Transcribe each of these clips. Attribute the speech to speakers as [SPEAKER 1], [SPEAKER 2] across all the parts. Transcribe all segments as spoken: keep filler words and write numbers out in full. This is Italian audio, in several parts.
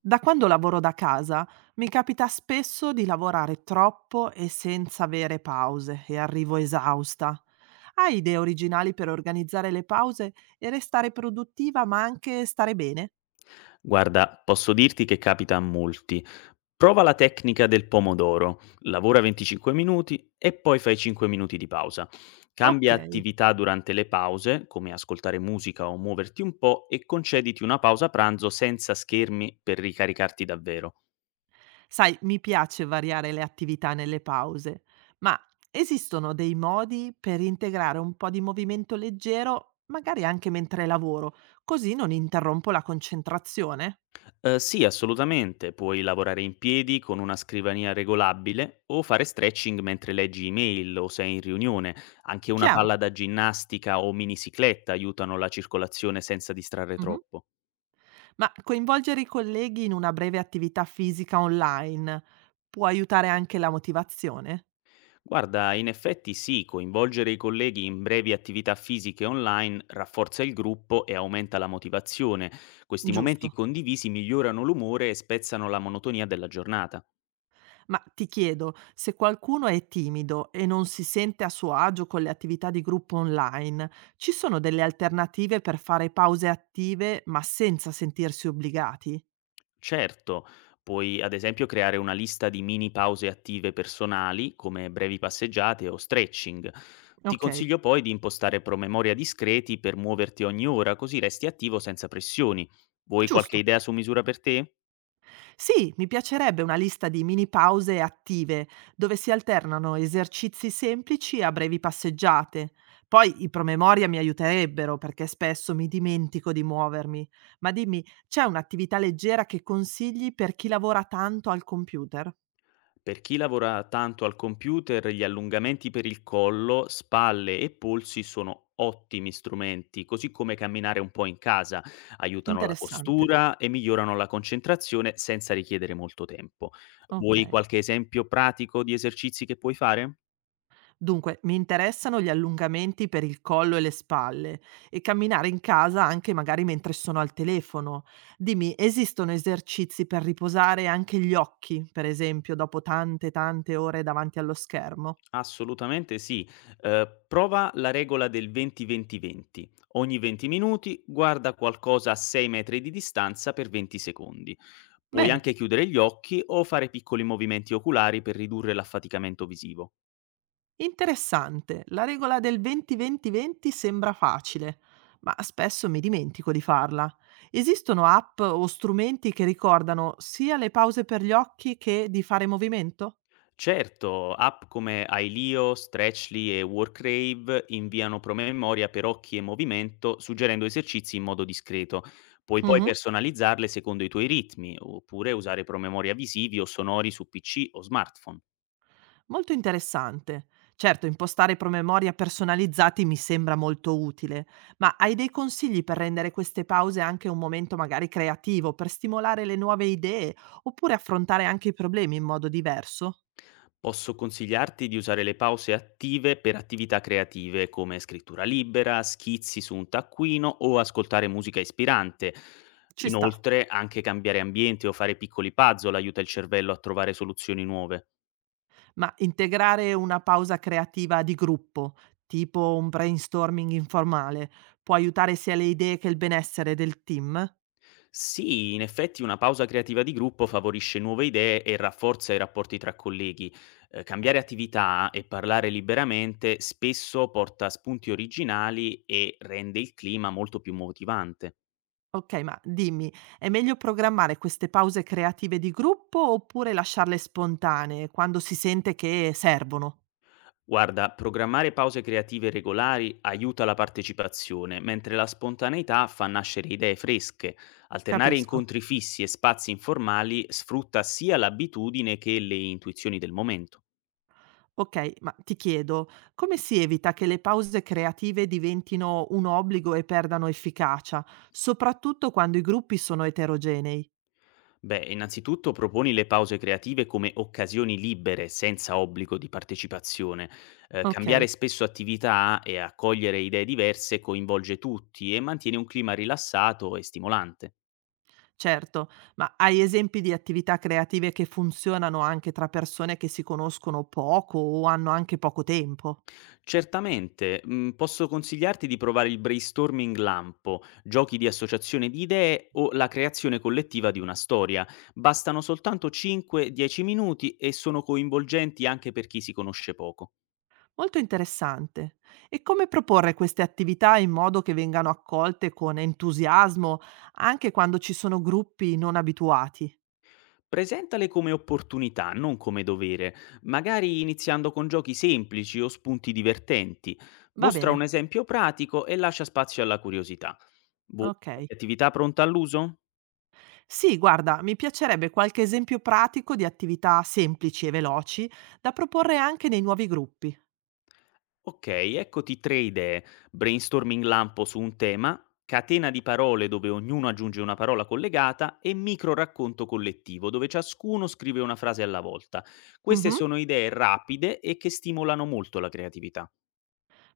[SPEAKER 1] Da quando lavoro da casa mi capita spesso di lavorare troppo e senza vere pause e arrivo esausta. Hai idee originali per organizzare le pause e restare produttiva ma anche stare bene?
[SPEAKER 2] Guarda, posso dirti che capita a molti. Prova la tecnica del pomodoro, lavora venticinque minuti e poi fai cinque minuti di pausa.
[SPEAKER 1] Ok,
[SPEAKER 2] Cambia attività durante le pause, come ascoltare musica o muoverti un po' e concediti una pausa pranzo senza schermi per ricaricarti davvero.
[SPEAKER 1] sai, mi piace variare le attività nelle pause, ma esistono dei modi per integrare un po' di movimento leggero, magari anche mentre lavoro, così non interrompo la concentrazione?
[SPEAKER 2] Ehm, sì, assolutamente. Puoi lavorare in piedi con una scrivania regolabile o fare stretching mentre leggi email o sei in riunione. Anche una
[SPEAKER 1] Chiaro?
[SPEAKER 2] palla da ginnastica o minicicletta aiutano la circolazione senza distrarre troppo.
[SPEAKER 1] Ma coinvolgere i colleghi in una breve attività fisica online può aiutare anche la motivazione?
[SPEAKER 2] Guarda, in effetti sì, coinvolgere i colleghi in brevi attività fisiche online rafforza il gruppo e aumenta la motivazione. Questi momenti
[SPEAKER 1] Giusto.
[SPEAKER 2] condivisi migliorano l'umore e spezzano la monotonia della giornata.
[SPEAKER 1] Ma ti chiedo, se qualcuno è timido e non si sente a suo agio con le attività di gruppo online, ci sono delle alternative per fare pause attive ma senza sentirsi obbligati?
[SPEAKER 2] Certo, puoi ad esempio creare una lista di mini pause attive personali, come brevi passeggiate o stretching. Ti
[SPEAKER 1] Ok,
[SPEAKER 2] consiglio poi di impostare promemoria discreti per muoverti ogni ora, così resti attivo senza pressioni. Vuoi qualche
[SPEAKER 1] giusto.
[SPEAKER 2] idea su misura per te?
[SPEAKER 1] Sì, mi piacerebbe una lista di mini pause attive, dove si alternano esercizi semplici a brevi passeggiate. Poi i promemoria mi aiuterebbero perché spesso mi dimentico di muovermi. Ma dimmi, c'è un'attività leggera che consigli per chi lavora tanto al computer?
[SPEAKER 2] Per chi lavora tanto al computer, gli allungamenti per il collo, spalle e polsi sono ottimi strumenti, così come camminare un po' in casa, aiutano la
[SPEAKER 1] Interessante.
[SPEAKER 2] postura e migliorano la concentrazione senza richiedere molto tempo.
[SPEAKER 1] Ok.
[SPEAKER 2] Vuoi qualche esempio pratico di esercizi che puoi fare?
[SPEAKER 1] Dunque, mi interessano gli allungamenti per il collo e le spalle e camminare in casa anche magari mentre sono al telefono. Dimmi, esistono esercizi per riposare anche gli occhi, per esempio, dopo tante tante ore davanti allo schermo?
[SPEAKER 2] Assolutamente sì. Ehm, prova la regola del venti venti-venti. Ogni venti minuti guarda qualcosa a sei metri di distanza per venti secondi. Puoi
[SPEAKER 1] Bene,
[SPEAKER 2] anche chiudere gli occhi o fare piccoli movimenti oculari per ridurre l'affaticamento visivo.
[SPEAKER 1] interessante. La regola del venti venti-venti sembra facile, ma spesso mi dimentico di farla. Esistono app o strumenti che ricordano sia le pause per gli occhi che di fare movimento?
[SPEAKER 2] Certo, app come Ailio, Stretchly e Workrave inviano promemoria per occhi e movimento, suggerendo esercizi in modo discreto. Puoi poi
[SPEAKER 1] Mhm.
[SPEAKER 2] personalizzarle secondo i tuoi ritmi, oppure usare promemoria visivi o sonori su P C o smartphone.
[SPEAKER 1] Molto interessante. Certo, impostare promemoria personalizzati mi sembra molto utile, ma hai dei consigli per rendere queste pause anche un momento magari creativo, per stimolare le nuove idee, oppure affrontare anche i problemi in modo diverso?
[SPEAKER 2] Posso consigliarti di usare le pause attive per attività creative come scrittura libera, schizzi su un taccuino o ascoltare musica ispirante.
[SPEAKER 1] Ci sta,
[SPEAKER 2] Inoltre, anche cambiare ambiente o fare piccoli puzzle aiuta il cervello a trovare soluzioni nuove.
[SPEAKER 1] ma integrare una pausa creativa di gruppo, tipo un brainstorming informale, può aiutare sia le idee che il benessere del team?
[SPEAKER 2] Sì, in effetti una pausa creativa di gruppo favorisce nuove idee e rafforza i rapporti tra colleghi. Eh, cambiare attività e parlare liberamente spesso porta a spunti originali e rende il clima molto più motivante.
[SPEAKER 1] Okay, ma dimmi, è meglio programmare queste pause creative di gruppo oppure lasciarle spontanee quando si sente che servono?
[SPEAKER 2] Guarda, programmare pause creative regolari aiuta la partecipazione, mentre la spontaneità fa nascere idee fresche. Alternare
[SPEAKER 1] Capisco.
[SPEAKER 2] incontri fissi e spazi informali sfrutta sia l'abitudine che le intuizioni del momento.
[SPEAKER 1] Okay, ma ti chiedo, come si evita che le pause creative diventino un obbligo e perdano efficacia, soprattutto quando i gruppi sono eterogenei?
[SPEAKER 2] Beh, innanzitutto proponi le pause creative come occasioni libere, senza obbligo di partecipazione. Eh, cambiare
[SPEAKER 1] Okay,
[SPEAKER 2] spesso attività e accogliere idee diverse coinvolge tutti e mantiene un clima rilassato e stimolante.
[SPEAKER 1] certo, ma hai esempi di attività creative che funzionano anche tra persone che si conoscono poco o hanno anche poco tempo?
[SPEAKER 2] Certamente, mhmm, posso consigliarti di provare il brainstorming lampo, giochi di associazione di idee o la creazione collettiva di una storia. Bastano soltanto cinque dieci minuti e sono coinvolgenti anche per chi si conosce poco.
[SPEAKER 1] Molto interessante. E come proporre queste attività in modo che vengano accolte con entusiasmo anche quando ci sono gruppi non abituati?
[SPEAKER 2] Presentale come opportunità, non come dovere, magari iniziando con giochi semplici o spunti divertenti.
[SPEAKER 1] Va
[SPEAKER 2] Mostra un
[SPEAKER 1] bene,
[SPEAKER 2] esempio pratico e lascia spazio alla curiosità. Vuoi
[SPEAKER 1] ok.
[SPEAKER 2] qualche attività pronta all'uso?
[SPEAKER 1] Sì, guarda, mi piacerebbe qualche esempio pratico di attività semplici e veloci da proporre anche nei nuovi gruppi.
[SPEAKER 2] Okay, eccoti tre idee: brainstorming lampo su un tema, catena di parole dove ognuno aggiunge una parola collegata e microracconto collettivo dove ciascuno scrive una frase alla volta. Queste
[SPEAKER 1] Mhm.
[SPEAKER 2] sono idee rapide e che stimolano molto la creatività.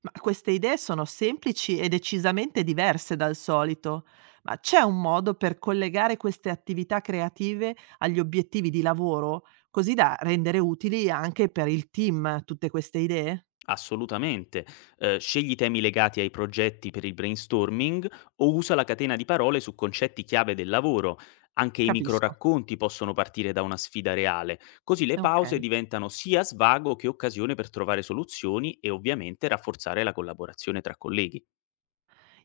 [SPEAKER 1] Ma queste idee sono semplici e decisamente diverse dal solito. Ma c'è un modo per collegare queste attività creative agli obiettivi di lavoro, così da rendere utili anche per il team tutte queste idee?
[SPEAKER 2] Assolutamente. Ehm, scegli temi legati ai progetti per il brainstorming o usa la catena di parole su concetti chiave del lavoro. Anche i
[SPEAKER 1] Capisco.
[SPEAKER 2] microracconti possono partire da una sfida reale, così le
[SPEAKER 1] Ok.
[SPEAKER 2] pause diventano sia svago che occasione per trovare soluzioni e ovviamente rafforzare la collaborazione tra colleghi.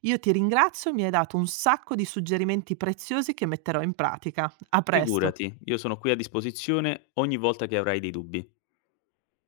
[SPEAKER 1] Io ti ringrazio, mi hai dato un sacco di suggerimenti preziosi che metterò in pratica. A presto.
[SPEAKER 2] Figurati, io sono qui a disposizione ogni volta che avrai dei dubbi.